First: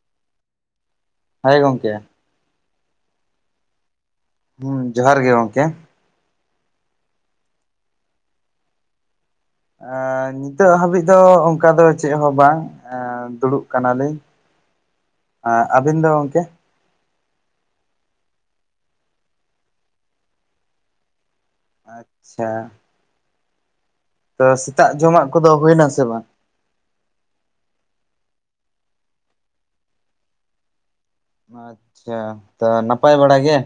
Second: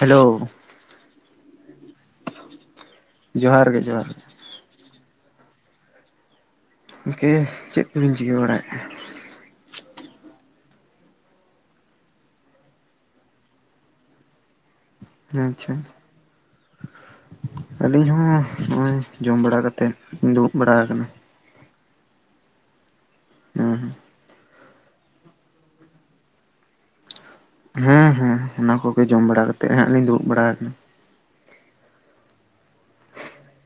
Hello ᱦᱟᱹᱭ ᱜᱚᱝᱠᱮ ᱡᱚᱦᱟᱨ ᱜᱮ ᱡᱚᱦᱟᱨ ᱦᱩᱸ ᱡᱚᱦᱟᱨ ᱜᱮ ᱜᱚᱝᱠᱮ ᱠᱮ ᱪᱮᱫ ᱠᱚᱵᱤᱧ ᱪᱤᱠᱟᱹ ᱵᱟᱲᱟᱭᱮᱜ-ᱟ? ᱱᱤᱛᱚᱜ ᱦᱟᱹᱵᱤᱡ ᱫᱚ ᱚᱱᱠᱟ ᱫᱚ ᱪᱮᱫ ᱦᱚᱸ ᱵᱟᱝ ᱫᱩᱲᱩᱵ ᱠᱟᱱᱟᱞᱤᱧ᱾ ᱮᱸ ᱟᱪᱪᱷᱟ ᱪᱷᱟ ᱟᱹᱵᱤᱱ ᱫᱚ ᱜᱚᱝᱠᱮ ᱟᱹᱞᱤᱧ ᱦᱚᱸ ᱱᱚᱜ-ᱚᱭ ᱡᱚᱢ ᱵᱟᱲᱟ ᱠᱟᱛᱮᱜ ᱫᱩᱲᱩᱵ ᱵᱟᱲᱟ ᱟᱠᱟᱱᱟ᱾ ᱟᱪᱪᱷᱟ ᱦᱩᱸ ᱦᱩᱸ ᱛᱚ ᱥᱮᱛᱟᱜ ᱡᱚᱢᱟᱜ ᱠᱚᱫᱚ ᱦᱩᱭᱱᱟ ᱥᱮ ᱵᱟᱝ? ᱦᱮᱸ ᱦᱮᱸ ᱚᱱᱟ ᱠᱚᱜᱮ ᱡᱚᱢ ᱵᱟᱲᱟ ᱠᱟᱛᱮᱫ ᱦᱟᱸᱜ ᱞᱤᱧ ᱫᱩᱲᱩᱵ ᱵᱟᱲᱟ ᱟᱠᱟᱱᱟ᱾ ᱟᱪᱪᱷᱟ ᱛᱟ ᱱᱟᱯᱟᱭ ᱵᱟᱲᱟ ᱜᱮ?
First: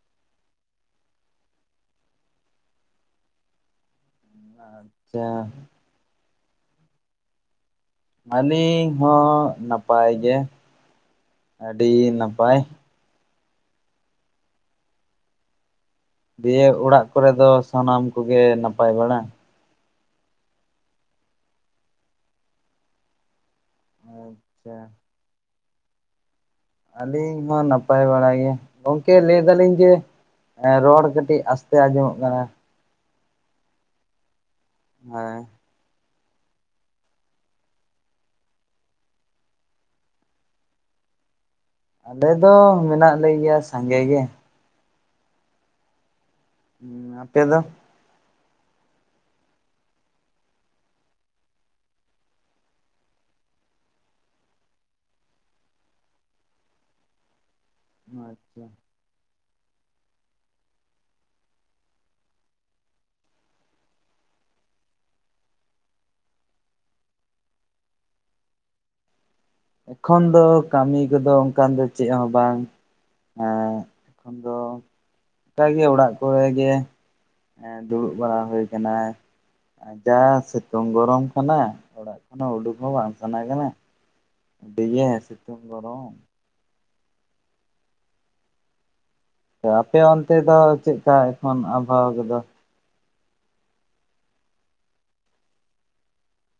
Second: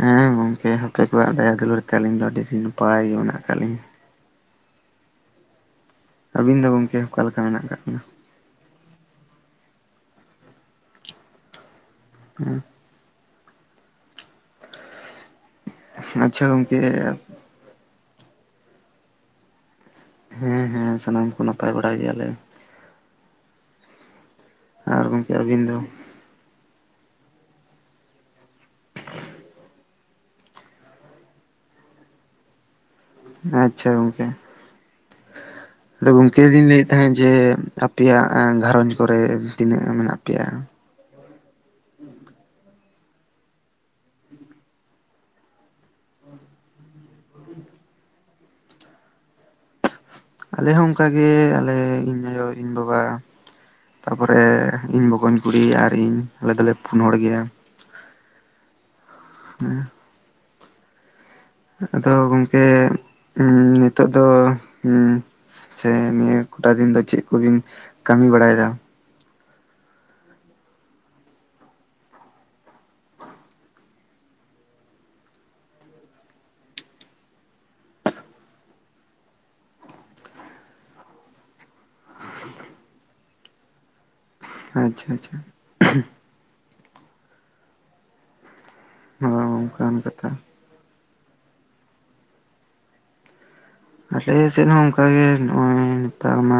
ᱦᱮᱸ ᱜᱚᱝᱠᱮ ᱦᱟᱯᱮ ᱠᱚᱣᱟᱜ ᱫᱟᱭᱟ ᱫᱩᱞᱟᱹᱲ ᱛᱮ ᱟᱹᱞᱤᱧ ᱫᱚ ᱟᱹᱰᱤ ᱱᱟᱯᱟᱭ ᱜᱮ ᱢᱮᱱᱟᱜ ᱟᱠᱟᱫ ᱞᱤᱧᱟᱹ᱾ ᱟᱪᱪᱷᱟ ᱟᱹᱵᱤᱱ ᱫᱚ ᱜᱚᱝᱠᱮ ᱚᱠᱟ ᱞᱮᱠᱟ ᱢᱮᱱᱟᱜ ᱟᱠᱟᱜ ᱵᱤᱱᱟ? ᱟᱹᱞᱤᱧ ᱦᱚᱸ ᱱᱟᱯᱟᱭ ᱜᱮ ᱟᱹᱰᱤ ᱱᱟᱯᱟᱭ᱾ ᱟᱪᱪᱷᱟ ᱫᱤᱭᱮ ᱜᱚᱝᱠᱮ ᱚᱲᱟᱜ ᱠᱚᱨᱮ ᱫᱚ ᱥᱟᱱᱟᱢ ᱠᱚᱜᱮ ᱱᱟᱯᱟᱭ ᱵᱟᱲᱟ? ᱦᱮᱸ ᱦᱮᱸ ᱥᱟᱱᱟᱢ ᱠᱚ ᱱᱟᱯᱟᱭ ᱵᱟᱲᱟ ᱜᱮᱭᱟᱞᱮ᱾ ᱢᱳ ᱪᱪᱷᱟ ᱟᱨ ᱜᱚᱢᱠᱮ ᱟᱹᱵᱤᱱ ᱫᱚ? ᱟᱹᱞᱤᱧ ᱦᱚᱸ ᱱᱟᱯᱟᱭ ᱵᱟᱲᱟ ᱜᱮ ᱜᱚᱝᱠᱮ ᱞᱟᱹᱭ ᱫᱟᱞᱤᱧ ᱡᱮ ᱮᱸ ᱨᱚᱲ ᱠᱟᱹᱴᱤᱡ ᱟᱥᱛᱮ ᱟᱸᱡᱚᱢᱚᱜ ᱠᱟᱱᱟ ᱟᱪᱪᱷᱟ ᱜᱚᱝᱠᱮ ᱦᱮᱸ ᱞᱳ ᱜᱚᱝᱠᱮ ᱟᱫᱩᱧ ᱞᱟᱹᱭᱮᱫ ᱛᱟᱦᱮᱸᱫ ᱡᱮ ᱟᱯᱮᱭᱟᱜ ᱜᱷᱟᱨᱚᱸᱡᱽ ᱠᱚᱨᱮ ᱛᱤᱱᱟᱹᱜ ᱢᱮᱱᱟᱜ ᱯᱮᱭᱟ? ᱟᱞᱮ ᱫᱚ ᱢᱮᱱᱟᱜ ᱞᱮ ᱜᱮᱭᱟ ᱥᱟᱸᱜᱮ ᱜᱮ᱾ ᱟᱯᱮ ᱫᱚ? ᱟᱞᱮ ᱦᱚᱸ ᱚᱱᱠᱟᱜᱮ ᱟᱞᱮ ᱤᱧ ᱟᱭᱳ ᱤᱧ ᱵᱟᱵᱟ ᱛᱟᱯᱚᱨᱮ ᱤᱧ ᱵᱚᱠᱚᱧ ᱠᱩᱲᱤ ᱟᱨ ᱤᱧ ᱟᱞᱮ ᱫᱚᱞᱮ ᱯᱩᱱ ᱦᱚᱲ ᱜᱮᱭᱟ᱾ ᱟᱪᱪᱷᱟ ᱦᱮᱸ ᱟᱫᱚ ᱜᱚᱝᱠᱮ ᱚᱸ ᱱᱤᱛᱚᱜ ᱫᱚ ᱚᱸ ᱥᱮ ᱱᱤᱭᱟᱹ ᱠᱚᱴᱟ ᱫᱤᱱ ᱫᱚ ᱪᱮᱫ ᱠᱚᱵᱤᱱ ᱠᱟᱹᱢᱤ ᱵᱟᱲᱟᱭᱮᱫᱟ? ᱮᱠᱷᱚᱱ ᱫᱚ ᱠᱟᱢᱤ ᱠᱚᱫᱚ ᱚᱱᱠᱟᱱ ᱫᱚ ᱪᱮᱫ ᱦᱚᱸ ᱵᱟᱝ᱾ ᱦᱮᱸ ᱮᱠᱷᱚᱱ ᱫᱚ ᱠᱟᱜᱮ ᱚᱲᱟᱜ ᱠᱚᱨᱮ ᱜᱮ ᱦᱮᱸ ᱫᱩᱲᱩᱵ ᱵᱟᱲᱟ ᱦᱩᱭᱠᱟᱱᱟ ᱦᱮᱸ ᱡᱟ ᱥᱤᱛᱩᱝ ᱜᱚᱨᱚᱢ ᱠᱟᱱᱟ ᱚᱲᱟᱜ ᱠᱷᱚᱱ ᱦᱚᱸ ᱩᱰᱩᱠ ᱦᱚᱸ ᱵᱟᱝ ᱥᱟᱱᱟ ᱠᱟᱱᱟ ᱟᱵᱤᱜᱮ ᱟᱪᱪᱷᱟ ᱟᱪᱪᱷᱟ ᱥᱤᱛᱩᱝ ᱜᱚᱨᱚᱢ ᱦᱚᱸ ᱚᱱᱠᱟᱱ ᱟᱯᱮ ᱠᱟᱛᱷᱟ ᱚᱱᱛᱮ ᱫᱚ ᱪᱮᱫᱠᱟ ᱮᱠᱷᱚᱱ ᱟᱵᱚᱦᱟᱣᱟ ᱠᱚᱫᱚ ᱟᱞᱮ ᱥᱮᱫ ᱦᱚᱸ ᱚᱝᱠᱟᱜᱮ ᱱᱚᱜᱼᱚᱭ ᱱᱮᱛᱟᱨ ᱢᱟ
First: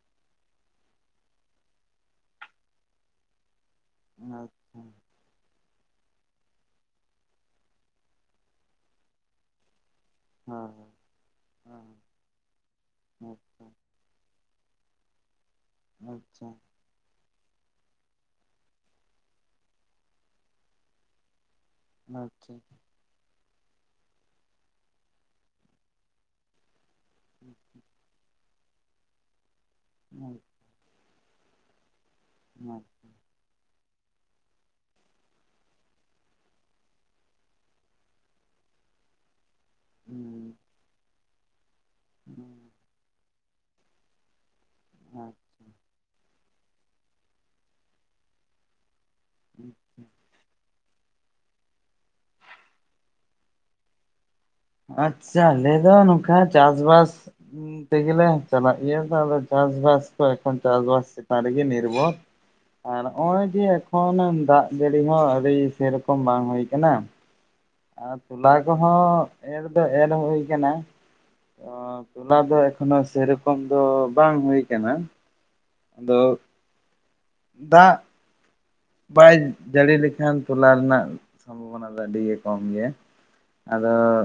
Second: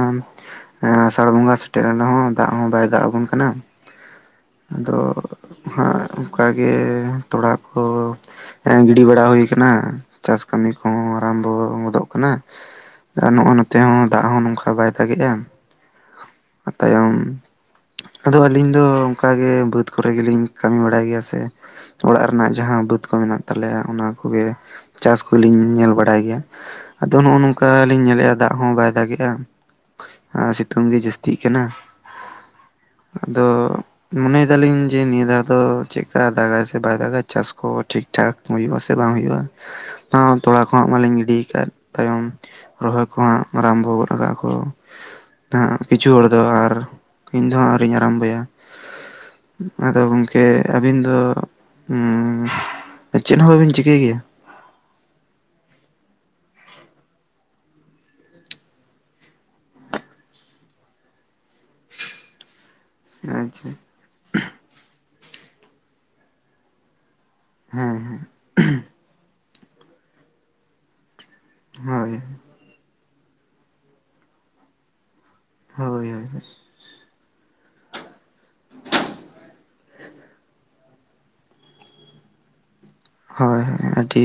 ᱮᱸ ᱟᱥᱟᱲ ᱵᱚᱸᱜᱟ ᱥᱮᱴᱮᱨᱮᱱ ᱨᱮᱦᱚᱸ ᱫᱟᱜ ᱦᱚᱸ ᱵᱟᱭ ᱫᱟᱜ ᱟᱵᱚᱱ ᱠᱟᱱᱟ ᱟᱪᱪᱷᱟ ᱦᱮᱸ ᱟᱫᱚ ᱦᱟᱸᱜ ᱚᱝᱠᱟᱜᱮ ᱛᱚᱲᱟ ᱠᱚ ᱮᱸ ᱜᱤᱰᱤ ᱵᱟᱲᱟ ᱦᱩᱭ ᱠᱟᱱᱟ ᱪᱟᱥ ᱦᱮᱸ ᱠᱟᱹᱢᱤ ᱠᱚᱦᱚᱸ ᱟᱨᱟᱢᱵᱚ ᱦᱚᱫᱚᱜ ᱠᱟᱱᱟ ᱟᱨ ᱱᱚᱜᱼᱚᱭ ᱟᱪᱪᱷᱟ ᱱᱚᱛᱮ ᱦᱚᱸ ᱫᱟᱜ ᱦᱚᱸ ᱱᱝᱠᱟ ᱵᱟᱭ ᱫᱟᱜᱮᱜᱼᱟ ᱟᱪᱪᱷᱟ ᱛᱟᱭᱚᱢ ᱟᱫᱚ ᱟᱹᱞᱤᱧ ᱫᱚ ᱚᱝᱠᱟᱜᱮ ᱵᱟᱹᱫᱽ ᱠᱚᱨᱮ ᱜᱮᱞᱤᱧ ᱠᱟᱹᱢᱤ ᱵᱟᱲᱟᱭ ᱜᱮᱭᱟ ᱥᱮ ᱚᱲᱟᱜ ᱨᱮᱱᱟᱜ ᱟᱪᱪᱷᱟ ᱡᱟᱦᱟᱸ ᱵᱟᱹᱫᱽ ᱠᱚ ᱢᱮᱱᱟᱜ ᱛᱟᱞᱮᱭᱟ ᱚᱱᱟ ᱠᱚᱜᱮ ᱪᱟᱥ ᱠᱚᱞᱤᱧ ᱧᱮᱞ ᱵᱟᱲᱟᱭ ᱜᱮᱭᱟ ᱟᱫᱚ ᱱᱚᱜᱼᱚ ᱱᱚᱝᱠᱟ ᱞᱤᱧ ᱧᱮᱞᱮᱜᱼᱟ ᱫᱟᱜ ᱦᱚᱸ ᱵᱟᱭ ᱫᱟᱜᱮᱼᱟ ᱟᱪᱪᱷᱟ ᱟᱨ ᱥᱤᱛᱩᱝ ᱜᱟ ᱡᱟᱹᱥᱛᱤᱜ ᱠᱟᱱᱟ ᱦᱮᱸ ᱟᱫᱚ ᱢᱚᱱᱮᱭ ᱫᱟᱞᱤᱧ ᱡᱮ ᱱᱤᱭᱟᱹ ᱫᱷᱟᱣ ᱫᱚ ᱪᱮᱫᱠᱟ ᱫᱟᱜᱟᱭ ᱥᱮ ᱵᱟᱭ ᱫᱟᱜᱟ ᱪᱟᱥ ᱠᱚ ᱴᱷᱤᱠ ᱴᱷᱟᱠ ᱦᱩᱭᱩᱜᱼᱟ ᱥᱮ ᱵᱟᱝ ᱦᱩᱭᱩᱜᱼᱟ ᱛᱚᱲᱟ ᱠᱚᱦᱟᱸᱜ ᱢᱟᱞᱤᱧ ᱜᱤᱰᱤᱭ ᱠᱟᱫ ᱛᱟᱭᱚᱢ ᱟᱪᱪᱷᱟ ᱨᱚᱦᱚᱭ ᱠᱚᱦᱟᱸᱜ ᱟᱨᱟᱢᱵᱚ ᱜᱚᱫ ᱠᱟᱜᱼᱟ ᱠᱚ ᱦᱮᱸ ᱦᱟᱸᱜ ᱠᱤᱪᱷᱩ ᱦᱚᱲ ᱫᱚ ᱟᱨ ᱤᱧ ᱫᱚ ᱦᱟᱸᱜ ᱟᱹᱣᱨᱤᱧ ᱟᱨᱟᱢᱵᱚᱭᱟ ᱟᱫᱚ ᱜᱚᱝᱠᱮ ᱟᱹᱵᱤᱱ ᱫᱚ ᱪᱮᱫ ᱦᱚᱸ ᱵᱟᱹᱵᱤᱱ ᱪᱤᱠᱟᱹᱭ ᱜᱮᱭᱟ ᱟᱪᱪᱷᱟ ᱟᱞᱮ ᱫᱚ ᱱᱚᱝᱠᱟ ᱪᱟᱥᱵᱟᱥ ᱦᱩᱸ ᱛᱮᱜᱮᱞᱮ ᱪᱟᱞᱟᱹᱜᱮᱭᱟᱹ ᱛᱚ ᱟᱫᱚ ᱪᱟᱥ ᱵᱟᱟᱥ ᱠᱚ ᱮᱠᱷᱚᱱ ᱪᱟᱥ ᱵᱟᱟᱥ ᱪᱮᱛᱟᱱ ᱨᱮ ᱜᱮ ᱱᱤᱨᱵᱷᱚᱨ ᱟᱨ ᱱᱚᱜᱼᱚᱭ ᱡᱮ ᱟᱪᱪᱷᱟ ᱮᱠᱷᱚᱱ ᱫᱟᱜ ᱡᱟᱹᱲᱤ ᱦᱚᱸ ᱟᱹᱲᱤ ᱥᱮ ᱨᱚᱠᱚᱢ ᱵᱟᱝ ᱦᱩᱭ ᱟᱠᱟᱱᱟ ᱦᱮᱸ ᱟᱨ ᱦᱮᱸ ᱛᱚᱞᱟ ᱠᱚᱦᱚᱸ ᱮᱨ ᱫᱚ ᱮᱨ ᱦᱩᱭ ᱠᱟᱱᱟ ᱛᱚ ᱦᱳᱭ ᱛᱚᱞᱟ ᱫᱚ ᱮ ᱢᱟᱱᱮ ᱥᱮᱨᱚᱠᱚᱢ ᱫᱚ ᱵᱟᱝ ᱦᱩᱭ ᱠᱟᱱᱟ ᱦᱳᱭ ᱟᱫᱚ ᱦᱳᱭ ᱦᱳᱭ ᱫᱟᱜ ᱵᱟᱭ ᱡᱟᱹᱲᱤ ᱞᱮᱠᱷᱟᱱ ᱛᱚᱞᱟ ᱨᱮᱱᱟᱜ ᱥᱚᱢᱵᱷᱚᱵᱚᱱᱟ ᱫᱚ ᱟᱰᱤᱜᱮ ᱠᱚᱢ ᱜᱮᱭᱟ ᱦᱳᱭ ᱦᱳᱭ ᱟᱫᱚ ᱟᱹᱰᱤ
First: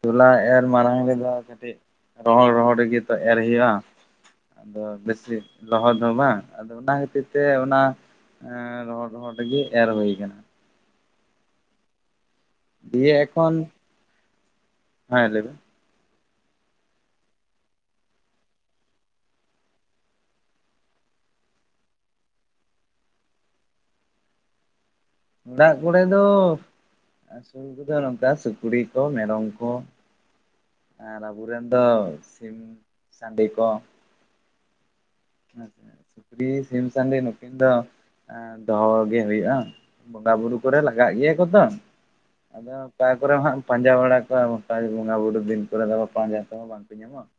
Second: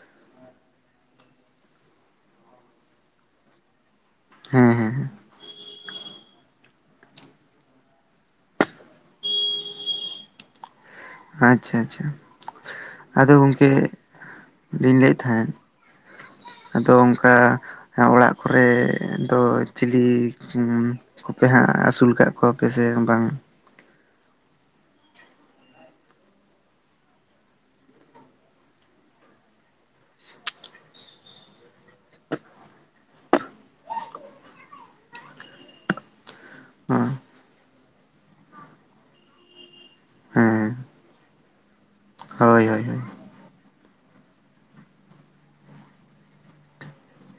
ᱪᱚᱞᱟ ᱮᱨ ᱢᱟᱲᱟᱝ ᱨᱮᱫᱚ ᱠᱟᱹᱴᱤᱡ ᱨᱚᱦᱚᱲ ᱨᱚᱦᱚᱲ ᱨᱮᱜᱮ ᱛᱚ ᱮᱨ ᱦᱩᱭᱩᱜᱼᱟ ᱦᱮᱸ ᱟᱫᱚ ᱦᱮᱸ ᱵᱮᱥᱤ ᱞᱚᱦᱚᱫ ᱫᱚ ᱵᱟᱝ ᱟᱫᱚ ᱚᱱᱟ ᱠᱷᱟᱹᱛᱤᱨ ᱛᱮ ᱚᱱᱟ ᱮ ᱨᱚᱦᱚᱲ ᱨᱚᱦᱚᱲ ᱨᱮᱜᱮ ᱮᱨ ᱦᱳᱭ ᱠᱟᱱᱟ ᱟᱪᱪᱷᱟ ᱟᱪᱪᱷᱟ ᱫᱤᱭᱮ ᱟᱫᱚ ᱮᱠᱷᱚᱱ ᱜᱚᱝᱠᱮ ᱞᱤᱧ ᱞᱟᱹᱭᱮᱫ ᱦᱮᱸ ᱞᱟᱹᱭ ᱛᱟᱦᱮᱫ ᱵᱮᱱ ᱟᱫᱚ ᱚᱝᱠᱟ ᱚᱲᱟᱜ ᱠᱚᱨᱮ ᱫᱚ ᱪᱤᱞᱤ ᱦᱩᱸ ᱠᱚᱯᱮ ᱦᱟᱜ ᱟᱥᱩᱞ ᱠᱟᱜ ᱠᱚᱣᱟᱯᱮ ᱥᱮ ᱵᱟᱝ ᱚᱲᱟᱜ ᱠᱚᱨᱮ ᱫᱚ ᱟᱥᱩᱞ ᱠᱚᱫᱚ ᱱᱚᱝᱠᱟ ᱥᱩᱠᱨᱤ ᱠᱚ ᱢᱮᱨᱚᱢ ᱠᱚ ᱟᱨ ᱟᱵᱚᱨᱮᱱ ᱫᱚ ᱥᱤᱢ ᱥᱟᱺᱰᱤ ᱠᱚ ᱥᱩᱠᱨᱤ ᱥᱤᱢ ᱥᱟᱺᱰᱤ ᱱᱩᱠᱤᱱ ᱫᱚ ᱮ ᱫᱚᱦᱚ ᱜᱮ ᱦᱩᱭᱩᱜᱼᱟ ᱵᱚᱸᱜᱟ ᱵᱩᱨᱩ ᱦᱮᱸ ᱠᱚᱨᱮ ᱞᱟᱜᱟᱜ ᱜᱮᱭᱟ ᱠᱚᱛᱚ ᱦᱳᱭ ᱟᱫᱚ ᱦᱳᱭ ᱚᱝᱠᱟ ᱠᱚᱨᱮ ᱦᱟᱜ ᱯᱟᱸᱡᱟ ᱵᱟᱲᱟ ᱠᱚᱣᱟ ᱚᱱᱠᱟ ᱵᱚᱸᱜᱟ ᱵᱩᱨᱩ ᱫᱤᱱ ᱠᱚᱨᱮ ᱫᱚ ᱯᱟᱸᱡᱟ ᱛᱮᱦᱚᱸ ᱵᱟᱝᱠᱚ ᱧᱟᱢᱚᱜᱼᱟ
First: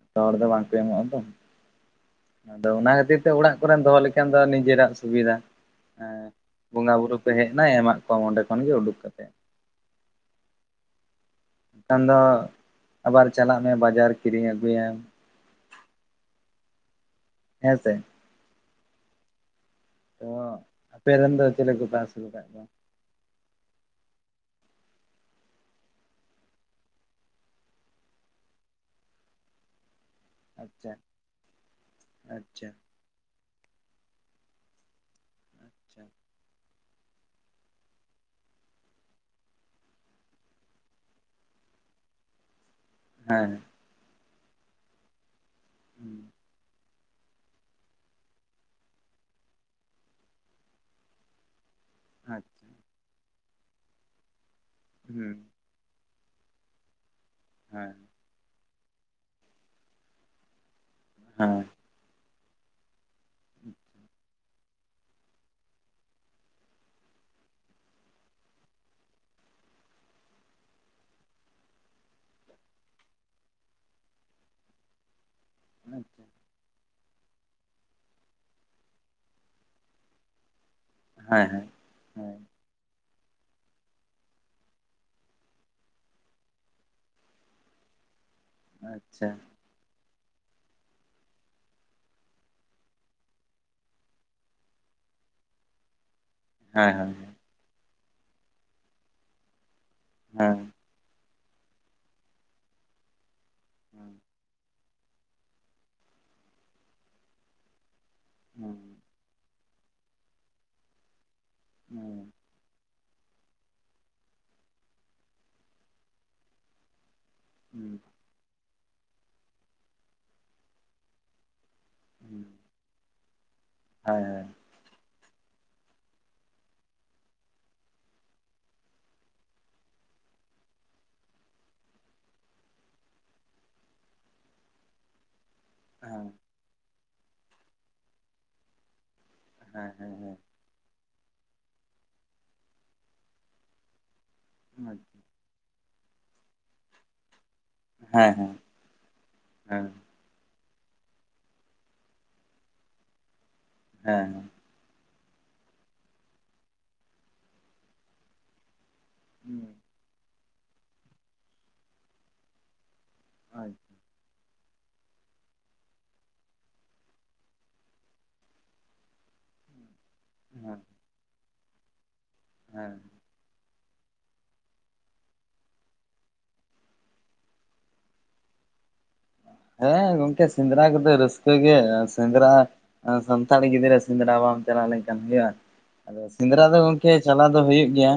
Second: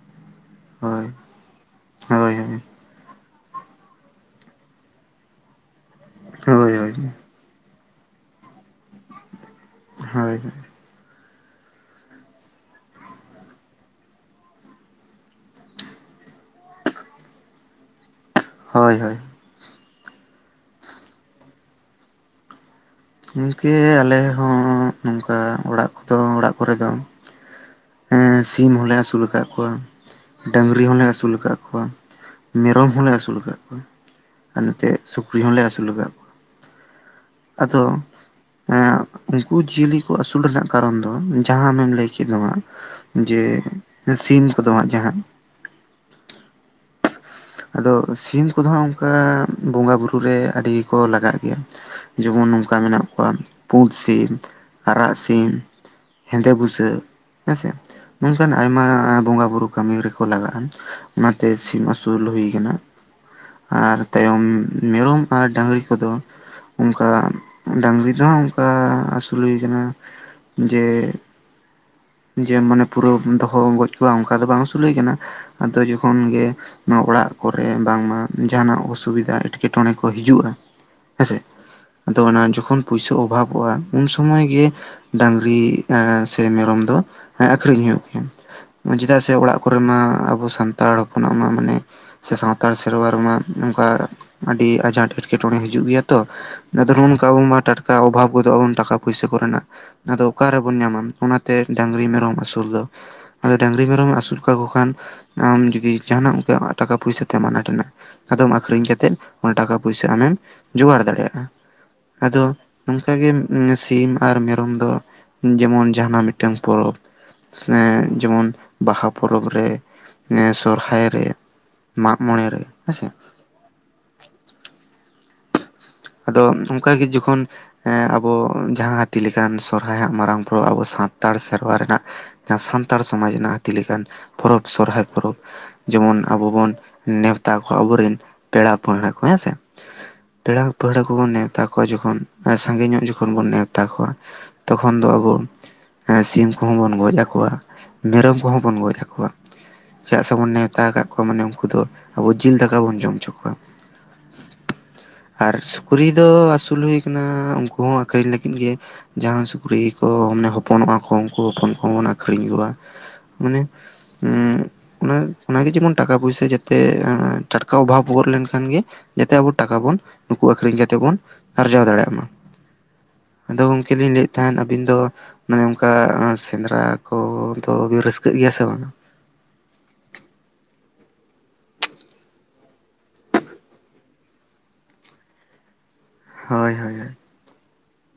ᱡᱚᱛᱚ ᱦᱚᱲ ᱫᱚ ᱵᱟᱝᱠᱚ ᱮᱢᱚᱜᱼᱟ ᱦᱳᱭ ᱛᱚ ᱦᱳᱭ ᱦᱳᱭ ᱟᱫᱚ ᱚᱱᱟ ᱠᱷᱟᱹᱛᱤᱨ ᱛᱮ ᱚᱲᱟᱜ ᱠᱚᱨᱮᱢ ᱫᱚᱦᱚ ᱞᱮᱠᱷᱟᱱ ᱫᱚ ᱱᱤᱡᱮᱨᱟᱜ ᱥᱩᱵᱤᱫᱷᱟ ᱦᱳᱭ ᱵᱚᱸᱜᱟ ᱵᱩᱨᱩ ᱯᱮ ᱦᱮᱡ ᱮᱱᱟ ᱮᱢᱟᱜ ᱠᱚᱣᱟᱢ ᱚᱸᱰᱮ ᱠᱷᱚᱱ ᱜᱮ ᱩᱰᱩᱠ ᱠᱟᱛᱮ ᱦᱳᱭ ᱠᱷᱟᱱ ᱫᱚ ᱟᱵᱟᱨ ᱪᱟᱞᱟᱜ ᱢᱮ ᱵᱟᱡᱟᱨ ᱠᱤᱨᱤᱧ ᱟᱜᱩᱭᱮᱢ ᱦᱮᱸ ᱥᱮ ᱦᱳᱭ ᱦᱳᱭ ᱛᱚ ᱟᱯᱮᱨᱮᱱ ᱫᱚ ᱪᱮᱞᱮ ᱠᱚᱯᱮ ᱟᱹᱥᱩᱞ ᱟᱠᱟᱫ ᱠᱚᱣᱟ? ᱜᱚᱢᱠᱮ ᱟᱞᱮ ᱦᱚᱸ ᱱᱚᱝᱠᱟ ᱚᱲᱟᱜ ᱠᱚᱫᱚ ᱚᱲᱟᱜ ᱠᱚᱨᱮ ᱫᱚ ᱮᱸ ᱥᱤᱢ ᱦᱚᱞᱮ ᱟᱹᱥᱩᱞ ᱟᱠᱟᱫ ᱠᱚᱣᱟ ᱰᱟᱹᱝᱨᱤ ᱟᱪᱪᱷᱟ ᱦᱚᱞᱮ ᱟᱹᱥᱩᱞ ᱟᱠᱟᱫ ᱠᱚᱣᱟ ᱟᱪᱪᱷᱟ ᱢᱮᱨᱚᱢ ᱦᱚᱞᱮ ᱟᱹᱥᱩᱞ ᱟᱠᱟᱫ ᱠᱚᱣᱟ ᱟᱨ ᱱᱚᱛᱮ ᱥᱩᱠᱨᱤ ᱦᱚᱞᱮ ᱟᱹᱥᱩᱞ ᱟᱪᱪᱷᱟ ᱟᱠᱟᱫ ᱠᱚᱣᱟ ᱟᱫᱚ ᱮᱸ ᱩᱱᱠᱩ ᱡᱤᱭᱟᱹᱞᱤ ᱠᱚ ᱟᱹᱥᱩᱞ ᱨᱮᱱᱟᱜ ᱠᱟᱨᱚᱱ ᱫᱚ ᱡᱟᱦᱟᱸ ᱟᱢᱮᱢ ᱞᱟᱹᱭ ᱠᱮᱫ ᱱᱚᱣᱟ ᱡᱮ ᱦᱮᱸ ᱦᱮᱸ ᱥᱤᱢ ᱠᱚᱫᱚ ᱦᱟᱜ ᱡᱟᱦᱟ ᱦᱮᱸ ᱟᱫᱚ ᱥᱤᱢ ᱠᱚᱫᱚ ᱦᱟᱸᱜ ᱚᱱᱠᱟ ᱵᱚᱸᱜᱟ ᱵᱩᱨᱩ ᱨᱮ ᱟᱹᱰᱤ ᱜᱮᱠᱚ ᱞᱟᱜᱟᱜ ᱜᱮᱭᱟ ᱡᱮᱢᱚᱱ ᱟᱪᱪᱷᱟ ᱱᱚᱝᱠᱟ ᱢᱮᱱᱟᱜ ᱠᱚᱣᱟ ᱯᱩᱸᱰ ᱥᱤᱢ ᱟᱨᱟᱜ ᱦᱮᱸ ᱥᱤᱢ ᱦᱮᱸᱫᱮ ᱵᱩᱥᱟᱹᱜ ᱦᱮᱸᱥᱮ ᱦᱮᱸ ᱱᱚᱝᱠᱟᱱ ᱟᱭᱢᱟ ᱵᱚᱸᱜᱟ ᱵᱩᱨᱩ ᱠᱟᱹᱢᱤ ᱨᱮᱠᱚ ᱞᱟᱜᱟᱜᱼᱟ ᱚᱱᱟᱛᱮ ᱟᱪᱪᱷᱟ ᱥᱤᱢ ᱟᱥᱩ ᱟᱹᱥᱩᱞ ᱦᱩᱭ ᱟᱠᱟᱱᱟ ᱟᱨ ᱛᱟᱭᱚᱢ ᱢᱮᱨᱚᱢ ᱟᱨ ᱰᱟᱝᱨᱤ ᱠᱚᱫᱚ ᱚᱱᱠᱟ ᱰᱟᱝᱨᱤ ᱫᱚ ᱦᱟᱸᱜ ᱚᱱᱠᱟ ᱟᱥᱩᱞ ᱦᱩᱭ ᱠᱟᱱᱟ ᱡᱮ ᱡᱮ ᱢᱟᱱᱮ ᱯᱩᱨᱟᱹ ᱫᱚᱦᱚ ᱜᱚᱡ ᱠᱚᱣᱟ ᱚᱱᱠᱟ ᱫᱚ ᱵᱟᱝ ᱟᱹᱥᱩᱞ ᱦᱳᱭ ᱠᱟᱱᱟ ᱟᱫᱚ ᱡᱚᱠᱷᱚᱱ ᱜᱮ ᱱᱚᱣᱟ ᱚᱲᱟᱜ ᱠᱚᱨᱮ ᱵᱟᱝᱢᱟ ᱡᱟᱦᱟᱱᱟᱜ ᱚᱥᱩᱵᱤᱫᱟ ᱮᱴᱠᱮᱴᱚᱲᱮ ᱠᱚ ᱦᱤᱡᱩᱜᱼᱟ ᱦᱮᱸᱥᱮ, ᱦᱮᱸ ᱦᱮᱸ ᱟᱫᱚ ᱦᱮᱸ ᱚᱱᱟ ᱡᱚᱠᱷᱚᱱ ᱯᱩᱭᱥᱟᱹ ᱚᱵᱷᱟᱵᱚᱜᱼᱟ ᱩᱱ ᱥᱚᱢᱚᱭ ᱜᱮ ᱰᱟᱝᱨᱤ ᱮᱸ ᱥᱮ ᱢᱮᱨᱚᱢ ᱫᱚ ᱟᱠᱷᱨᱤᱧ ᱦᱩᱭᱩᱜ ᱜᱮᱭᱟ ᱪᱮᱫᱟᱜ ᱟᱪᱪᱷᱟ ᱥᱮ ᱚᱲᱟᱜ ᱠᱚᱨᱮ ᱢᱟ ᱟᱵᱚ ᱥᱟᱱᱛᱟᱲ ᱦᱚᱯᱚᱱᱟᱜ ᱢᱟ ᱢᱟᱱᱮ ᱥᱮ ᱥᱟᱱᱛᱟᱲ ᱥᱮᱨᱣᱟ ᱨᱮᱢᱟ ᱱᱚᱝᱠᱟ ᱟᱹᱰᱤ ᱟᱸᱡᱷᱟᱸᱴ ᱮᱴᱠᱮᱴᱚᱲᱮ ᱦᱤᱡᱩᱜ ᱜᱮᱭᱟ ᱛᱚ ᱟᱫᱚ ᱦᱮᱸ ᱱᱚᱜᱼᱚ ᱦᱮᱸ ᱱᱚᱝᱠᱟ ᱟᱵᱚᱢᱟ ᱴᱟᱴᱠᱟ ᱚᱵᱷᱟᱵ ᱜᱚᱫᱚᱜ ᱟᱵᱚᱱ ᱴᱟᱠᱟ ᱯᱚᱭᱥᱟ ᱠᱚᱨᱮᱱᱟᱜ ᱟᱫᱚ ᱦᱮᱸ ᱦᱮᱸ ᱦᱮᱸ ᱦᱮᱸ ᱦᱮᱸ ᱦᱮᱸ ᱦᱮᱸ ᱦᱮᱸ ᱚᱠᱟ ᱦᱮᱸ ᱦᱮᱸ ᱦᱮᱸ ᱦᱮᱸ ᱦᱮᱸ ᱨᱮᱵᱚᱱ ᱧᱟᱢᱟ ᱚᱱᱟᱛᱮ ᱰᱟᱝᱨᱤ ᱢᱮᱨᱚᱢ ᱟᱹᱥᱩᱞ ᱫᱚ ᱟᱫᱚ ᱰᱟᱹᱟᱝᱨᱤ ᱢᱮᱨᱚᱢ ᱟᱹᱥᱩᱞ ᱠᱟᱠᱚ ᱠᱷᱟᱱ ᱟᱢ ᱡᱩᱫᱤ ᱡᱟᱦᱟᱱᱟᱜ ᱚᱱᱠᱟ ᱴᱟᱠᱟ ᱯᱚᱭᱥᱟ ᱛᱮ ᱟᱱᱟᱴ ᱮᱱᱟᱜ ᱟᱫᱚᱢ ᱟᱠᱷᱨᱤᱧ ᱠᱟᱛᱮᱫ ᱚᱱᱟ ᱴᱟᱠᱟ ᱯᱚᱭᱥᱟ ᱟᱢᱮᱢ ᱡᱳᱜᱟᱲ ᱫᱟᱲᱮᱭᱟᱜᱼᱟ ᱦᱩᱸ ᱟᱫᱚ ᱱᱚᱝᱠᱟ ᱜᱮ ᱥᱤᱢ ᱟᱨ ᱢᱮᱨᱚᱢ ᱫᱚ ᱡᱮᱢᱚᱱ ᱡᱟᱦᱟᱸᱱᱟᱜ ᱢᱤᱫ ᱢᱤᱫᱴᱟᱝ ᱯᱚᱨᱚᱵᱽ ᱮᱸ ᱡᱮᱢᱚᱱ ᱵᱟᱦᱟ ᱯᱚᱨᱚᱵᱽ ᱨᱮ ᱥᱚᱨᱦᱟᱭ ᱨᱮ ᱢᱟᱜᱢᱚᱬᱮ ᱨᱮ ᱦᱮᱸᱥᱮ ᱦᱟᱭ ᱦᱟᱭ ᱟᱫᱚ ᱚᱱᱠᱟᱜᱮ ᱡᱚᱠᱷᱚᱱ ᱮᱸ ᱟᱵᱚ ᱡᱟᱦᱟᱸ ᱦᱟᱹᱛᱤ ᱞᱮᱠᱟᱱ ᱥᱚᱨᱦᱟᱭ ᱦᱟᱸᱜ ᱢᱟᱨᱟᱝ ᱯᱚᱨᱚᱵ ᱟᱵᱚ ᱥᱟᱱᱛᱟᱲ ᱥᱮᱨᱣᱟ ᱨᱮᱱᱟᱜ ᱡᱟᱦᱟᱸ ᱥᱟᱱᱛᱟᱲ ᱥᱚᱢᱟᱡᱽ ᱨᱮᱱᱟᱜ ᱦᱟᱹᱛᱤ ᱞᱮᱠᱟᱱ ᱯᱚᱨᱚᱵᱽ ᱥᱚᱨᱦᱟᱭ ᱯᱚᱨᱚᱵᱽ ᱡᱮᱢᱚᱱ ᱟᱵᱚ ᱵᱚᱱ ᱱᱮᱣᱛᱟ ᱠᱚᱣᱟ ᱟᱵᱚᱨᱮᱱ ᱯᱮᱲᱟ ᱯᱟᱹᱲᱦᱟᱹ ᱠᱚ ᱦᱮᱸ ᱥᱮ ᱦᱮᱸ ᱦᱮᱸ ᱦᱮᱸ ᱯᱮᱲᱟ ᱯᱟᱹᱲᱦᱟᱹ ᱠᱚᱵᱚᱱ ᱱᱮᱣᱛᱟ ᱠᱚᱣᱟ ᱡᱚᱠᱷᱚᱱ ᱥᱟᱸᱜᱤᱧ ᱧᱚᱜ ᱡᱚᱠᱷᱚᱱ ᱵᱚᱱ ᱱᱮᱣᱛᱟ ᱢᱮᱛᱟ ᱠᱚᱣᱟ ᱛᱚᱠᱷᱚᱱ ᱫᱚ ᱟᱵᱚ ᱥᱤᱢ ᱠᱚᱦᱚᱸ ᱵᱚᱱ ᱜᱚᱡ ᱟᱠᱚᱣᱟ ᱢᱮᱨᱚᱢ ᱠᱚᱦᱚᱸ ᱵᱚᱱ ᱜᱚᱡ ᱟᱠᱚᱣᱟ ᱪᱮᱫᱟᱜ ᱥᱮᱵᱚᱱ ᱱᱮᱣᱛᱟ ᱟᱠᱟᱫ ᱠᱚᱣᱟ ᱢᱟᱱᱮ ᱩᱱᱠᱩ ᱫᱚ ᱟᱵᱚ ᱡᱤᱞ ᱫᱟᱠᱟ ᱵᱚᱱ ᱡᱚᱢ ᱦᱚᱪᱚ ᱠᱚᱣᱟ ᱦᱮᱸ ᱦᱮᱸ ᱟᱨ ᱥᱩᱠᱨᱤ ᱫᱚ ᱟᱹᱥᱩᱞ ᱦᱩᱭ ᱟᱠᱟᱱᱟ ᱩᱱᱠᱩ ᱦᱚᱸ ᱟᱹᱠᱷᱨᱤᱧ ᱞᱟᱹᱜᱤᱫ ᱜᱮ ᱡᱟᱦᱟᱸ ᱥᱩᱠᱨᱤ ᱠᱚ ᱢᱟᱱᱮ ᱦᱚᱯᱚᱱᱚᱜᱼᱟ ᱠᱚ ᱩᱱᱠᱩ ᱦᱚᱯᱚᱱ ᱠᱚᱦᱚᱸᱵᱚᱱ ᱟᱹᱠᱷᱨᱤᱧ ᱠᱚᱣᱟ ᱢᱟᱱᱮ ᱩᱸᱜ ᱚᱱᱮ ᱚᱱᱟᱜᱮ ᱡᱮᱢᱚᱱ ᱴᱟᱠᱟ ᱯᱚᱭᱥᱟ ᱡᱟᱛᱮ ᱴᱟᱴᱠᱟ ᱚᱵᱷᱟᱵ ᱜᱚᱫ ᱞᱮᱱ ᱠᱷᱟᱱ ᱜᱮ ᱡᱟᱛᱮ ᱟᱵᱚ ᱴᱟᱠᱟ ᱵᱚᱱ ᱩᱠᱩ ᱦᱮᱸ ᱦᱮᱸ ᱦᱮᱸ ᱟᱹᱷᱨᱤᱧ ᱠᱟᱛᱮᱫ ᱵᱚᱱ ᱟᱨᱡᱟᱣ ᱫᱟᱲᱮᱭᱟᱜ ᱢᱟ᱾ ᱦᱮᱸ᱾ ᱟᱫᱚ ᱜᱚᱝᱠᱮ ᱞᱤᱧ ᱞᱟᱹᱭᱮᱫ ᱛᱟᱦᱮᱸᱫ ᱟᱹᱵᱤᱱ ᱫᱚ ᱢᱟᱱᱮ ᱚᱱᱠᱟ ᱥᱮᱸᱫᱽᱨᱟ ᱠᱚᱫᱚ ᱵᱤᱱ ᱨᱟᱹᱥᱠᱟᱹᱜ ᱜᱮᱭᱟ ᱥᱮ ᱵᱟᱝ? ᱦᱮᱸ ᱜᱚᱢᱠᱮ ᱥᱮᱸᱫᱽᱨᱟ ᱠᱚᱫᱚ ᱨᱟᱹᱥᱠᱟᱹ ᱜᱮ, ᱥᱮᱸᱫᱽᱨᱟ ᱥᱟᱱᱛᱟᱲᱤ ᱜᱤᱫᱽᱨᱟᱹ ᱥᱮᱸᱫᱽᱨᱟ ᱵᱟᱢ ᱪᱟᱞᱟᱣ ᱞᱮᱱ ᱠᱷᱟᱱ ᱦᱩᱭᱩᱜᱼᱟ᱾ ᱟᱫᱚ ᱥᱮᱸᱫᱽᱨᱟ ᱦᱳᱭ ᱫᱚ ᱦᱳᱭ ᱜᱚᱝᱠᱮ ᱦᱳᱭ ᱪᱟᱞᱟᱣ ᱫᱚ ᱦᱩᱭᱩᱜ ᱜᱮᱭᱟ,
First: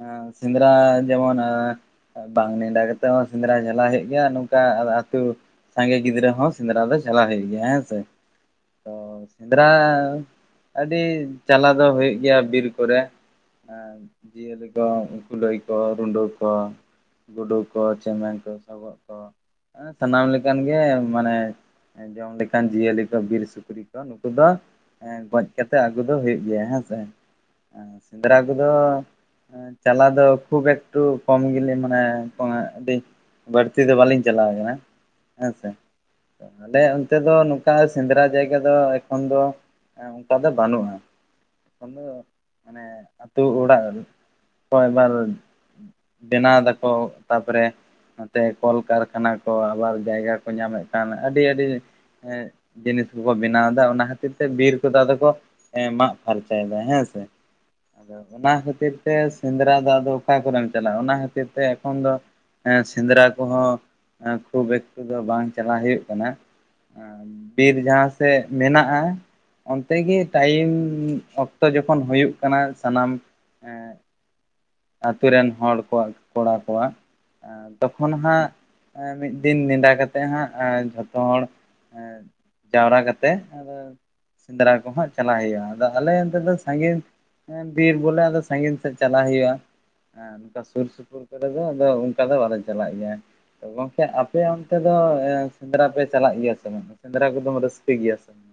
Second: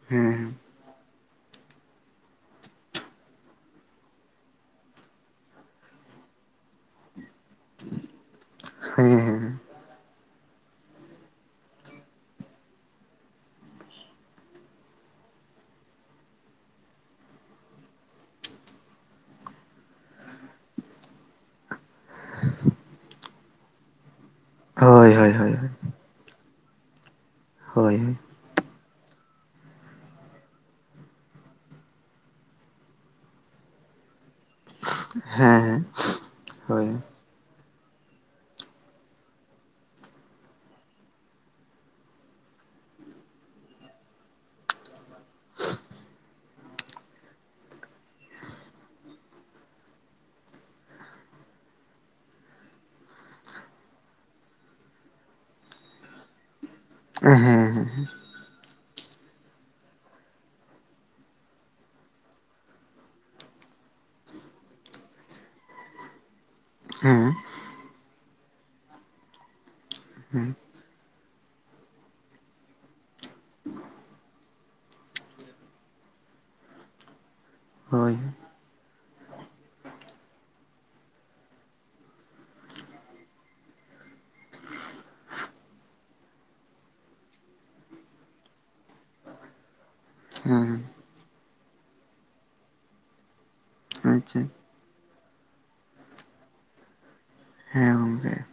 ᱟ ᱦᱮᱸ ᱥᱮᱸᱫᱽᱨᱟ ᱡᱮᱢᱚᱱ ᱵᱟᱝ ᱱᱮᱰᱟ ᱠᱟᱛᱮᱫ ᱦᱚᱸ ᱥᱮᱸᱫᱽᱨᱟ ᱪᱟᱞᱟᱣ ᱦᱩᱭᱩᱜ ᱜᱮᱭᱟ ᱱᱚᱝᱠᱟ ᱟᱫᱚ ᱡᱮᱢᱚᱱ ᱟᱹᱛᱳ ᱥᱟᱸᱜᱮ ᱜᱤᱫᱽᱨᱟᱹ ᱦᱚᱸ ᱥᱮᱸᱫᱽᱨᱟ ᱫᱚ ᱪᱟᱞᱟᱣ ᱦᱩᱭᱩᱜ ᱜᱮᱭᱟ ᱦᱮᱸ ᱥᱮ, ᱛᱚ ᱦᱮᱸ ᱦᱮᱸ ᱥᱮᱸᱫᱽᱨᱟ ᱟᱹᱰᱤ ᱪᱟᱞᱟᱣ ᱫᱚ ᱦᱩᱭᱩᱜ ᱜᱮᱭᱟ ᱵᱤᱨ ᱠᱚᱨᱮ, ᱡᱤᱭᱟᱹᱞᱤ ᱠᱚ ᱠᱩᱞᱟᱹᱭ ᱠᱚ ᱨᱩᱸᱰᱟ ᱠᱚ ᱜᱩᱰᱳ ᱠᱚ ᱪᱮᱢᱮᱧ ᱠᱚ ᱥᱚᱜᱚᱜ ᱠᱚ ᱥᱟᱱᱟᱢ ᱞᱮᱠᱟᱱ ᱜᱮ ᱢᱟᱱᱮ ᱡᱚᱢ ᱞᱮᱠᱟᱱ ᱡᱤᱭᱟᱹᱞᱤ ᱠᱚ ᱵᱤᱨ ᱥᱩᱠᱨᱤ ᱠᱚ ᱱᱩᱠᱩ ᱫᱚ ᱦᱳᱭ ᱦᱳᱭ ᱜᱚᱡ ᱦᱳᱭ ᱠᱟᱛᱮ ᱟᱹᱜᱩ ᱫᱚ ᱦᱩᱭᱩᱜ ᱜᱮᱭᱟ ᱦᱮᱸ ᱥᱮ, ᱮᱸ ᱦᱳᱭ ᱦᱮᱸ ᱥᱮᱸᱫᱽᱨᱟ ᱠᱚᱫᱚ ᱪᱟᱞᱟᱣ ᱫᱚ ᱠᱷᱩᱵ ᱮᱠᱴᱩ ᱠᱚᱢ ᱜᱮᱞᱤ ᱢᱟᱱᱮ ᱟᱹᱰᱤ ᱵᱟᱹᱲᱛᱤ ᱫᱚ ᱵᱟᱞᱤᱧ ᱪᱟᱞᱟᱣ ᱠᱟᱱᱟ ᱦᱮᱸᱥᱮ ᱦᱮᱸ ᱛᱚ ᱟᱞᱮ ᱦᱳᱭ ᱱᱚᱱ ᱛᱮᱫ ᱫᱚ ᱱᱚᱝᱠᱟ ᱥᱮᱸᱫᱽᱨᱟ ᱡᱟᱭᱜᱟ ᱫᱚ ᱮᱠᱷᱚᱱ ᱫᱚ ᱮᱸ ᱚᱱᱠᱟ ᱫᱚ ᱵᱟᱹᱱᱩᱜᱼᱟ, [unintelligible] ᱢᱟᱱᱮ ᱟᱹᱛᱩ ᱚᱲᱟᱜ ᱠᱷᱚᱱ ᱮᱵᱟᱨ ᱵᱮᱱᱟᱣ ᱫᱟᱠᱚ ᱛᱟᱯᱚᱨᱮ ᱱᱚᱛᱮ ᱠᱚᱞ ᱠᱟᱨ ᱠᱷᱟᱱᱟ ᱠᱚ ᱟᱵᱟᱨ ᱡᱟᱭᱜᱟ ᱠᱚ ᱧᱟᱢᱮᱫ ᱠᱟᱱ ᱟᱹᱰᱤ ᱟᱹᱰᱤ ᱮᱸᱜ ᱡᱤᱱᱤᱥ ᱠᱚᱠᱚ ᱵᱮᱱᱟᱣᱮᱫᱟ ᱚᱱᱟ ᱠᱷᱟᱹᱛᱤᱨ ᱛᱮ ᱵᱤᱨ ᱠᱚᱫᱚ ᱟᱫᱚ ᱠᱚ ᱮᱸ ᱢᱟᱜ ᱯᱷᱟᱨᱪᱟᱭᱫᱟ ᱦᱮᱸ ᱥᱮ ᱩᱸ ᱦᱩᱸ ᱦᱩᱸ᱾ ᱟᱫᱚ ᱚᱱᱟ ᱠᱷᱟᱹᱛᱤᱨ ᱛᱮ ᱥᱮᱸᱫᱽᱨᱟ ᱫᱚ ᱟᱫᱚ ᱚᱠᱟ ᱠᱚᱨᱮᱢ ᱪᱟᱞᱟᱜᱼᱟ, ᱚᱱᱟ ᱠᱷᱟᱹᱛᱤᱨ ᱛᱮ ᱮᱠᱷᱚᱱ ᱫᱚ ᱮᱸ ᱥᱮᱸᱫᱽᱨᱟ ᱠᱚᱦᱚᱸ ᱠᱷᱩᱵ ᱮᱠᱴᱩ ᱫᱚ ᱵᱟᱝ ᱪᱟᱞᱟᱣ ᱦᱩᱭᱩᱜ ᱠᱟᱱᱟ ᱮᱸ ᱦᱮᱸ ᱵᱤᱨ ᱡᱟᱦᱟᱸ ᱥᱮᱫ ᱢᱮᱱᱟᱜᱼᱟ ᱚᱱᱛᱮ ᱜᱮ ᱦᱮᱸ ᱴᱟᱭᱤᱢ ᱚᱠ ᱛᱚ ᱡᱚᱠᱷᱚᱱ ᱦᱩᱭᱩᱜ ᱠᱟᱱᱟ, ᱥᱟᱱᱟᱢ ᱮᱸᱜ ᱟᱹᱛᱩ ᱨᱮᱱ ᱦᱚᱲ ᱠᱚᱣᱟᱜ ᱠᱚᱲᱟ ᱠᱚᱣᱟᱜ ᱛᱚᱠᱷᱚᱱ ᱦᱳᱭ ᱦᱟᱸᱜ ᱮᱸ ᱢᱤᱫ ᱫᱤᱱ ᱱᱮᱰᱟ ᱠᱟᱛᱮᱜ ᱦᱟᱸᱜ ᱡᱷᱚᱛᱚ ᱦᱚᱲ ᱡᱟᱣᱨᱟ ᱠᱟᱛᱮ ᱟᱫᱚ ᱥᱮᱸᱫᱽᱨᱟ ᱠᱚᱦᱚᱸ ᱪᱟᱞᱟᱜ ᱦᱩᱭᱩᱜᱼᱟ ᱟᱫᱚ ᱟᱞᱮ ᱚᱱᱛᱮ ᱫᱚ ᱥᱟᱺᱜᱤᱧ ᱮᱸ ᱵᱤᱨ ᱵᱚᱞᱮ ᱟᱫᱚ ᱥᱟᱺᱜᱤᱧ ᱥᱮᱜ ᱪᱟᱞᱟᱜ ᱦᱩᱭᱩᱜᱼᱟ᱾ ᱦᱮᱸ ᱱᱚᱝᱠᱟ ᱥᱩᱨ ᱥᱩᱯᱩᱨ ᱠᱚᱨᱮ ᱫᱚ ᱟᱫᱚ ᱚᱱᱠᱟ ᱫᱚ ᱵᱟᱞᱮ ᱪᱟᱞᱟᱜ ᱜᱮᱭᱟ ᱜᱚᱝᱠᱮ ᱟᱯᱮ ᱟᱪᱪᱷᱟ ᱚᱱ ᱛᱮ ᱫᱚ ᱥᱮᱸᱫᱽᱨᱟ ᱯᱮ ᱪᱟᱞᱟᱜ ᱜᱮᱭᱟ ᱥᱮ ᱵᱟᱝ ᱥᱮᱸᱫᱽᱨᱟ ᱠᱚᱫᱚᱢ ᱨᱟᱹᱥᱠᱟᱹ ᱦᱮᱸ ᱜᱮᱭᱟ ᱥᱮ ᱜᱚᱝᱠᱮ ᱵᱟᱝ?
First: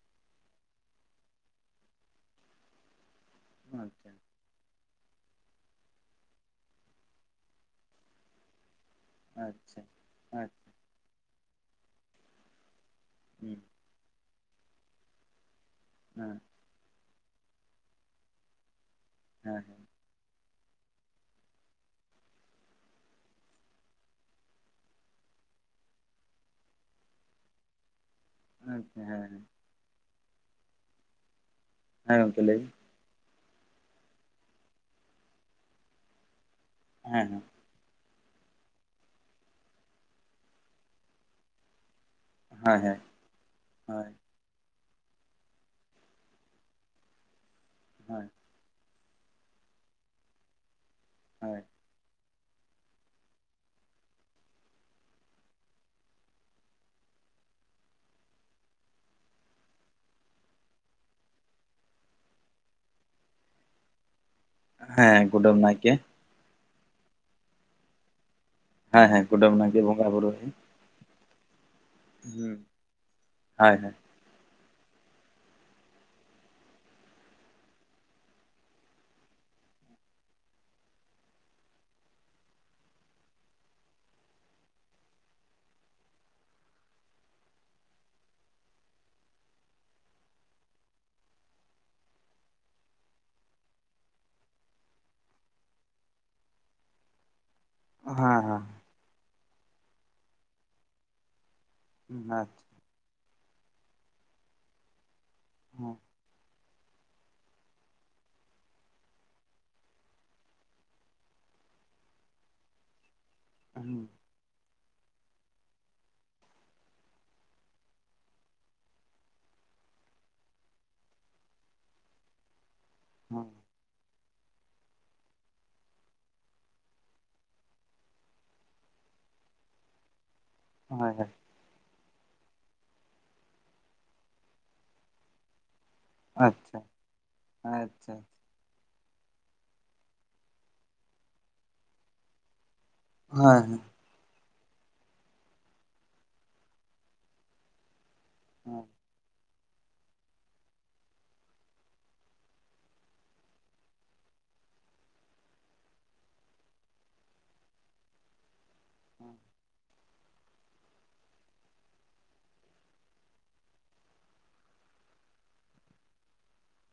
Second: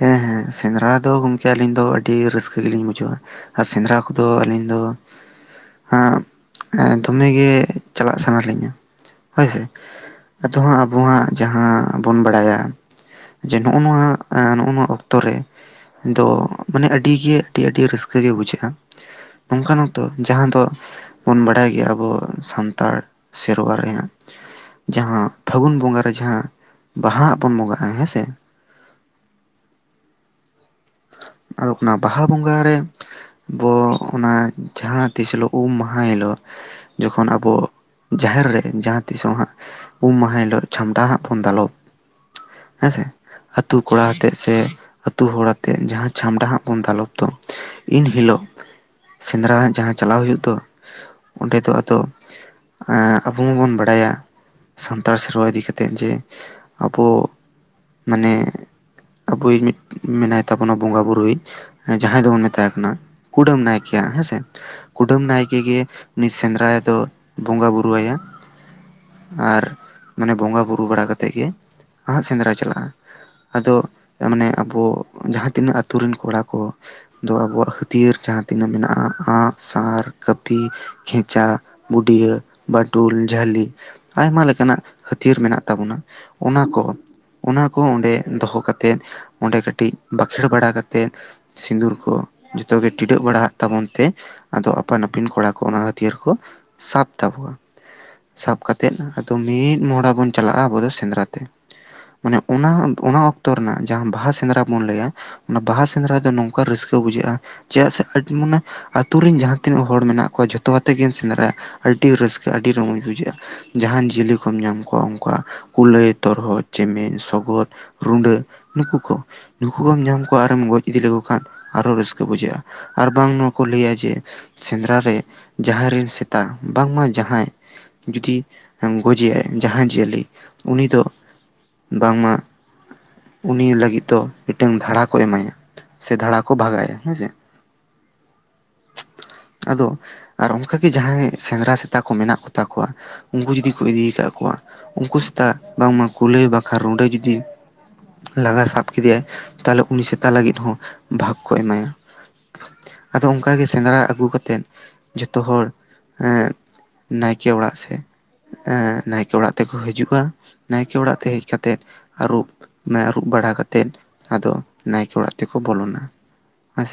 ᱦᱮᱸ ᱦᱮᱸ ᱥᱮᱸᱫᱽᱨᱟ ᱫᱚ ᱜᱚᱝᱠᱮ ᱟᱹᱞᱤᱧ ᱫᱚ ᱟᱹᱰᱤ ᱨᱟᱹᱥᱠᱟᱹ ᱜᱮᱞᱤᱧ ᱵᱩᱡᱷᱟᱹᱣᱟ᱾ ᱟ ᱥᱮᱸᱫᱽᱨᱟ ᱟᱪᱪᱷᱟ ᱠᱚᱫᱚ ᱟᱹᱞᱤᱧ ᱫᱚ ᱟᱸᱜ ᱟᱸ ᱫᱷᱚᱢᱮ ᱜᱮ ᱪᱟᱞᱟᱜ ᱥᱟᱱᱟ ᱞᱤᱧᱟ᱾ ᱦᱮᱸ ᱥᱮ ᱟᱪᱪᱷᱟ ᱟᱪᱪᱷᱟ ᱟᱫᱚ ᱦᱟᱸᱜ ᱟᱵᱚ ᱦᱟᱸᱜ ᱡᱟᱦᱟᱸ ᱵᱚᱱ ᱵᱟᱲᱟᱭᱟ, ᱡᱮ ᱦᱮᱸ ᱱᱚᱜᱼᱚ ᱱᱚᱣᱟ ᱟᱸ ᱱᱚᱜᱼᱚ ᱱᱚᱣᱟ ᱚᱠᱛᱚ ᱨᱮ ᱫᱚ ᱦᱮᱸ ᱢᱟᱱᱮ ᱟᱹᱰᱤ ᱜᱮ ᱟᱹᱰᱤ ᱟᱹᱰᱤ ᱨᱟᱹᱥᱠᱟᱹ ᱜᱮ ᱵᱩᱡᱷᱟᱹᱜᱼᱟ, ᱦᱮᱸ ᱚᱝᱠᱟ ᱚᱠ ᱛᱚ ᱡᱟᱦᱟᱸ ᱫᱚ ᱵᱚᱱ ᱵᱟᱲᱟᱭ ᱜᱮᱭᱟ ᱟᱵᱚ ᱥᱟᱱᱛᱟᱲ ᱥᱮᱨᱣᱟ ᱨᱮᱭᱟᱜ ᱡᱟᱦᱟᱸ ᱯᱷᱟᱹᱜᱩᱱ ᱵᱚᱸᱜᱟ ᱨᱮ ᱡᱟᱦᱟᱸ ᱵᱟᱦᱟ ᱦᱟᱸᱜ ᱵᱚᱱ ᱵᱚᱸᱜᱟᱜᱼᱟ ᱦᱮᱸᱥᱮ, ᱟᱪᱪᱷᱟ ᱦᱮᱸ ᱦᱮᱸ᱾ ᱟᱫᱚ ᱚᱱᱟ ᱦᱮᱸ ᱵᱟᱦᱟ ᱜᱚᱝᱠᱮ ᱵᱚᱸᱜᱟ ᱞᱟᱹᱭ ᱵᱤᱱ ᱨᱮ ᱵᱚ ᱚᱱᱟ ᱡᱟᱦᱟᱸ ᱛᱤᱥ ᱦᱤᱞᱳᱜ ᱩᱢ ᱢᱟᱦᱟ ᱦᱤᱞᱳᱜ ᱦᱮᱸ ᱡᱚᱠᱷᱚᱱ ᱦᱮᱸ ᱟᱵᱚ ᱡᱟᱦᱮᱨ ᱨᱮ ᱡᱟᱦᱟᱸ ᱛᱤᱥᱚᱜ ᱦᱟᱸᱜ ᱩᱢ ᱢᱟᱦᱟ ᱦᱤᱞᱳᱜ ᱪᱷᱟᱢᱰᱟ ᱦᱟᱸᱜ ᱵᱚᱱ ᱫᱟᱞᱚᱵ ᱦᱳᱭ ᱦᱳᱭ ᱦᱮᱸᱥᱮ ᱟᱹᱛᱩ ᱠᱚᱲᱟ ᱦᱳᱭ ᱟᱛᱮᱜ ᱥᱮ ᱟᱹᱛᱩ ᱦᱚᱲ ᱟᱛᱮᱫ ᱡᱟᱦᱟᱸ ᱪᱷᱟᱢᱰᱟ ᱦᱟᱸᱜ ᱵᱚᱱ ᱫᱟᱞᱚᱵ ᱫᱚ ᱤᱱ ᱦᱳᱭ ᱦᱤᱞᱳᱜ, ᱥᱮᱸᱫᱽᱨᱟ ᱡᱟᱦᱟᱸ ᱪᱟᱞᱟᱣ ᱦᱩᱭᱩᱜ ᱫᱚ ᱚᱸᱰᱮ ᱦᱳᱭ ᱫᱚ ᱟᱫᱚ ᱮᱸᱜ ᱟᱵᱚ ᱢᱟ ᱵᱚᱱ ᱵᱟᱲᱟᱭᱟ ᱥᱟᱱᱛᱟᱲ ᱥᱮᱨᱣᱟ ᱤᱫᱤ ᱠᱟᱛᱮᱜ ᱡᱮ ᱟᱵᱚ ᱢᱟᱱᱮ ᱟᱵᱚᱭᱤᱧ ᱢᱤᱫ ᱢᱮᱱᱟᱭ ᱛᱟᱵᱚᱱᱟ ᱵᱚᱸᱜᱟ ᱵᱩᱨᱩᱭᱤᱡ ᱡᱟᱦᱟᱸᱭ ᱫᱚᱵᱚᱱ ᱢᱮᱛᱟᱭ ᱠᱟᱱᱟ ᱠᱩᱰᱟᱹᱢ ᱱᱟᱭᱠᱮᱭᱟᱜ ᱦᱮᱸᱥᱮ, ᱠᱩᱰᱟᱹᱢ ᱱᱟᱭᱠᱮ ᱜᱮ ᱩᱱᱤ ᱥᱮᱸᱫᱽᱨᱟ ᱫᱚ ᱵᱚᱸᱜᱟᱼᱵᱩᱨᱩᱣᱟᱭᱟ। ᱦᱮᱸ ᱦᱮᱸ ᱠᱩᱰᱟᱹᱢ ᱟᱨ ᱱᱟᱭᱠᱮ ᱵᱚᱸᱜᱟ ᱢᱟᱱᱮ ᱵᱩᱨᱩᱭ ᱵᱚᱸᱜᱟ ᱵᱩ ᱨᱩ ᱵᱟᱲᱟ ᱠᱟᱛᱮ ᱜᱮ ᱦᱟᱸᱜ ᱥᱮᱸᱫᱽᱨᱟ ᱦᱩᱸ ᱪᱟᱞᱟᱜᱼᱟ ᱦᱳᱭ ᱟᱫᱚ ᱦᱳᱭ ᱦᱮᱸ ᱢᱟᱱᱮ ᱟᱵᱚ ᱡᱟᱦᱟᱸ ᱛᱤᱱᱟᱹᱜ ᱟᱹᱛᱩ ᱨᱤᱱ ᱠᱚᱲᱟ ᱠᱚ ᱫᱚ ᱟᱵᱚᱣᱟᱜ ᱦᱟᱹᱛᱤᱭᱟᱹᱨ ᱡᱟᱦᱟᱸ ᱛᱤᱱᱟᱹᱜ ᱢᱮᱱᱟᱜᱼᱟ ᱟᱸᱜ, ᱥᱟᱨ, ᱠᱟᱹᱯᱤ, ᱠᱷᱮᱸᱪᱟ, ᱵᱩᱰᱭᱟᱹ, ᱵᱟᱹᱴᱩᱞ, ᱡᱷᱟᱹᱞᱤ ᱟᱭᱢᱟ ᱞᱮᱠᱟᱱᱟᱜ ᱦᱟᱹᱛᱤᱭᱟᱹᱨ ᱢᱮᱱᱟᱜ ᱛᱟᱵᱚᱱᱟ ᱚᱱᱟ ᱠᱚ, ᱚᱱᱟ ᱠᱚ ᱚᱸᱰᱮ ᱫᱚᱦᱚ ᱠᱟᱛᱮᱜ ᱚᱸᱰᱮ ᱠᱟᱹᱴᱤᱡ ᱵᱟᱠᱷᱮᱲ ᱵᱟᱲᱟ ᱠᱟᱛᱮᱜ, ᱥᱤᱸᱫᱩᱨ ᱠᱚ ᱡᱚᱛᱚ ᱜᱮ ᱴᱤᱰᱟᱹᱜ ᱵᱟᱲᱟ ᱟᱜ ᱛᱟᱵᱚᱱ ᱛᱮ, ᱟᱫᱚ ᱟᱯᱟᱱ ᱟᱹᱯᱤᱱ ᱠᱚᱲᱟᱠᱚ ᱚᱱᱟ ᱦᱟᱹᱛᱤᱭᱟᱹᱨ ᱠᱚ ᱥᱟᱵ ᱛᱟᱵᱚᱣᱟ᱾ ᱦᱮᱸ ᱟᱪᱪᱷᱟ ᱥᱟᱵ ᱠᱟᱛᱮᱫ ᱟᱫᱚ ᱢᱤᱫ ᱢᱚᱦᱰᱟ ᱵᱚᱱ ᱪᱟᱞᱟᱜᱼᱟ ᱟᱵᱚ ᱫᱚ ᱥᱮᱸᱫᱽᱨᱟ ᱛᱮ। ᱢᱟᱱᱮ ᱦᱮᱸ ᱚᱱᱟ ᱚᱱᱟ ᱚᱠᱛᱚ ᱨᱮᱱᱟᱜ ᱡᱟᱦᱟᱸ ᱵᱟᱦᱟ ᱥᱮᱸᱫᱽᱨᱟ ᱵᱚᱱ ᱞᱟᱹᱭᱟ ᱚᱱᱟ ᱵᱟᱦᱟ ᱥᱮᱸᱫᱽᱨᱟ ᱫᱚ ᱱᱚᱝ ᱱᱚᱝᱠᱟ ᱨᱟᱹᱥᱠᱟᱹ ᱵᱩᱡᱷᱟᱹᱜᱼᱟ ᱪᱮᱫᱟᱜ ᱥᱮ ᱠᱟᱹᱴᱤᱡ ᱢᱟᱱᱮ ᱟᱹᱛᱩ ᱨᱮᱱ ᱡᱟᱦᱟᱸ ᱛᱤᱱᱟᱹᱜ ᱦᱚᱲ ᱢᱮᱱᱟᱜ ᱠᱚᱣᱟ ᱡᱷᱚᱛᱚ ᱟᱛᱮ ᱜᱮᱢ ᱥᱮᱸᱫᱽᱨᱟ ᱟᱹᱰᱤ ᱨᱟᱹᱥᱠᱟᱹ ᱟᱹᱰᱤ ᱨᱚᱢᱚᱡᱽ ᱵᱩᱡᱷᱟᱹᱜᱼᱟ᱾ ᱦᱮᱸ ᱡᱟᱦᱟᱱ ᱡᱤᱭᱟᱹᱞᱤ ᱠᱚᱢ ᱧᱟᱢ ᱠᱚᱣᱟ ᱩᱱ ᱠᱚᱣᱟᱜ ᱠᱩᱞᱟᱹᱭ, ᱛᱚᱨᱦᱚᱜ, ᱪᱮᱢᱮᱧ, ᱥᱚᱜᱚᱫ, ᱨᱩᱸᱰᱟᱹ ᱱᱩᱠᱩ ᱠᱚ ᱱᱩᱠᱩ ᱠᱚᱢ ᱧᱟᱢ ᱠᱚᱣᱟ ᱟᱨᱮᱢ ᱜᱚᱡ ᱤᱫᱤ ᱞᱮᱠᱚ ᱠᱷᱟᱱ ᱟᱨᱦᱚ ᱨᱟᱹᱥᱠᱟᱹ ᱵᱩᱡᱷᱟᱹᱜᱼᱟ ᱟᱨ ᱵᱟᱝ ᱱᱚ ᱦᱳᱭ ᱠᱚ ᱞᱟᱹᱭᱟ ᱡᱮ ᱥᱮᱸᱫᱽᱨᱟ ᱨᱮ ᱡᱟᱦᱟᱸᱭ ᱨᱮᱱ ᱥᱮᱛᱟ ᱵᱟᱝᱢᱟ ᱡᱟᱦᱟᱸᱭ ᱡᱩᱫᱤ ᱜᱚᱡᱮᱭᱟᱭ ᱡᱟᱦᱟᱸ ᱡᱤᱭᱟᱹᱞᱤ ᱩᱱᱤ ᱫᱚ ᱦᱳᱭ ᱵᱟᱝᱢᱟ ᱩᱱᱤ ᱞᱟᱹᱜᱤᱫ ᱫᱚ, ᱢᱤᱫᱴᱟᱝ ᱫᱷᱟᱲᱟ ᱠᱚ ᱮᱢᱟᱭᱟ ᱥᱮ ᱫᱷᱟᱲᱟ ᱠᱚ ᱟᱪᱪᱷᱟ ᱵᱷᱟᱜᱟᱭᱟ ᱦᱮᱸᱥᱮ ᱟᱪᱪᱷᱟ ᱟᱫᱚ ᱟᱨ ᱚᱱᱠᱟ ᱜᱮ ᱡᱟᱦᱟᱸᱭ ᱥᱮᱸᱫᱽᱨᱟ ᱥᱮᱛᱟ ᱠᱚ ᱢᱮᱱᱟᱜ ᱠᱚ ᱛᱟᱠᱚᱣᱟ ᱩᱱᱠᱩ ᱦᱳᱭ ᱡᱩᱫᱤ ᱠᱚ ᱤᱫᱤ ᱟᱠᱟᱫ ᱠᱚᱣᱟ ᱩᱱᱠᱩ ᱥᱮᱛᱟ ᱵᱟᱝᱢᱟ ᱠᱩᱞᱟᱹᱭ ᱵᱟᱝᱠᱷᱟ ᱨᱩᱸᱰᱟᱹ ᱡᱩᱫᱤ ᱞᱟᱜᱟ ᱦᱳᱭ ᱥᱟᱵ ᱠᱮᱫᱮᱭᱟ, ᱛᱟᱦᱚᱞᱮ ᱩᱱᱤ ᱥᱮᱛᱟ ᱞᱟᱹᱜᱤᱫ ᱦᱚᱸ ᱵᱷᱟᱜᱽ ᱠᱚ ᱮᱢᱟᱭᱟ। ᱟᱫᱚ ᱚᱱᱠᱟ ᱜᱮ ᱥᱮᱸᱫᱽᱨᱟ ᱟᱹᱜᱩ ᱠᱟᱛᱮᱜ ᱡᱚᱛᱚ ᱦᱚᱲ ᱮᱸ ᱱᱟᱭᱠᱮ ᱚᱲᱟᱜ ᱥᱮ ᱮᱸ ᱱᱟᱭᱠᱮ ᱚᱲᱟᱜ ᱛᱮᱠᱚ ᱦᱤᱡᱩᱜᱼᱟ। ᱱᱟᱭᱠᱮ ᱚᱲᱟᱜ ᱛᱮ ᱦᱮᱡ ᱠᱟᱛᱮᱫ ᱟᱹᱨᱩᱵ, ᱟᱹᱨᱩᱵ ᱵᱟᱲᱟ ᱠᱟᱛᱮᱜ, ᱟᱫᱚ ᱱᱟᱭᱠᱮ ᱚᱲᱟᱜ ᱛᱮᱠᱚ ᱵᱚᱞᱚᱱᱟ ᱦᱮᱸ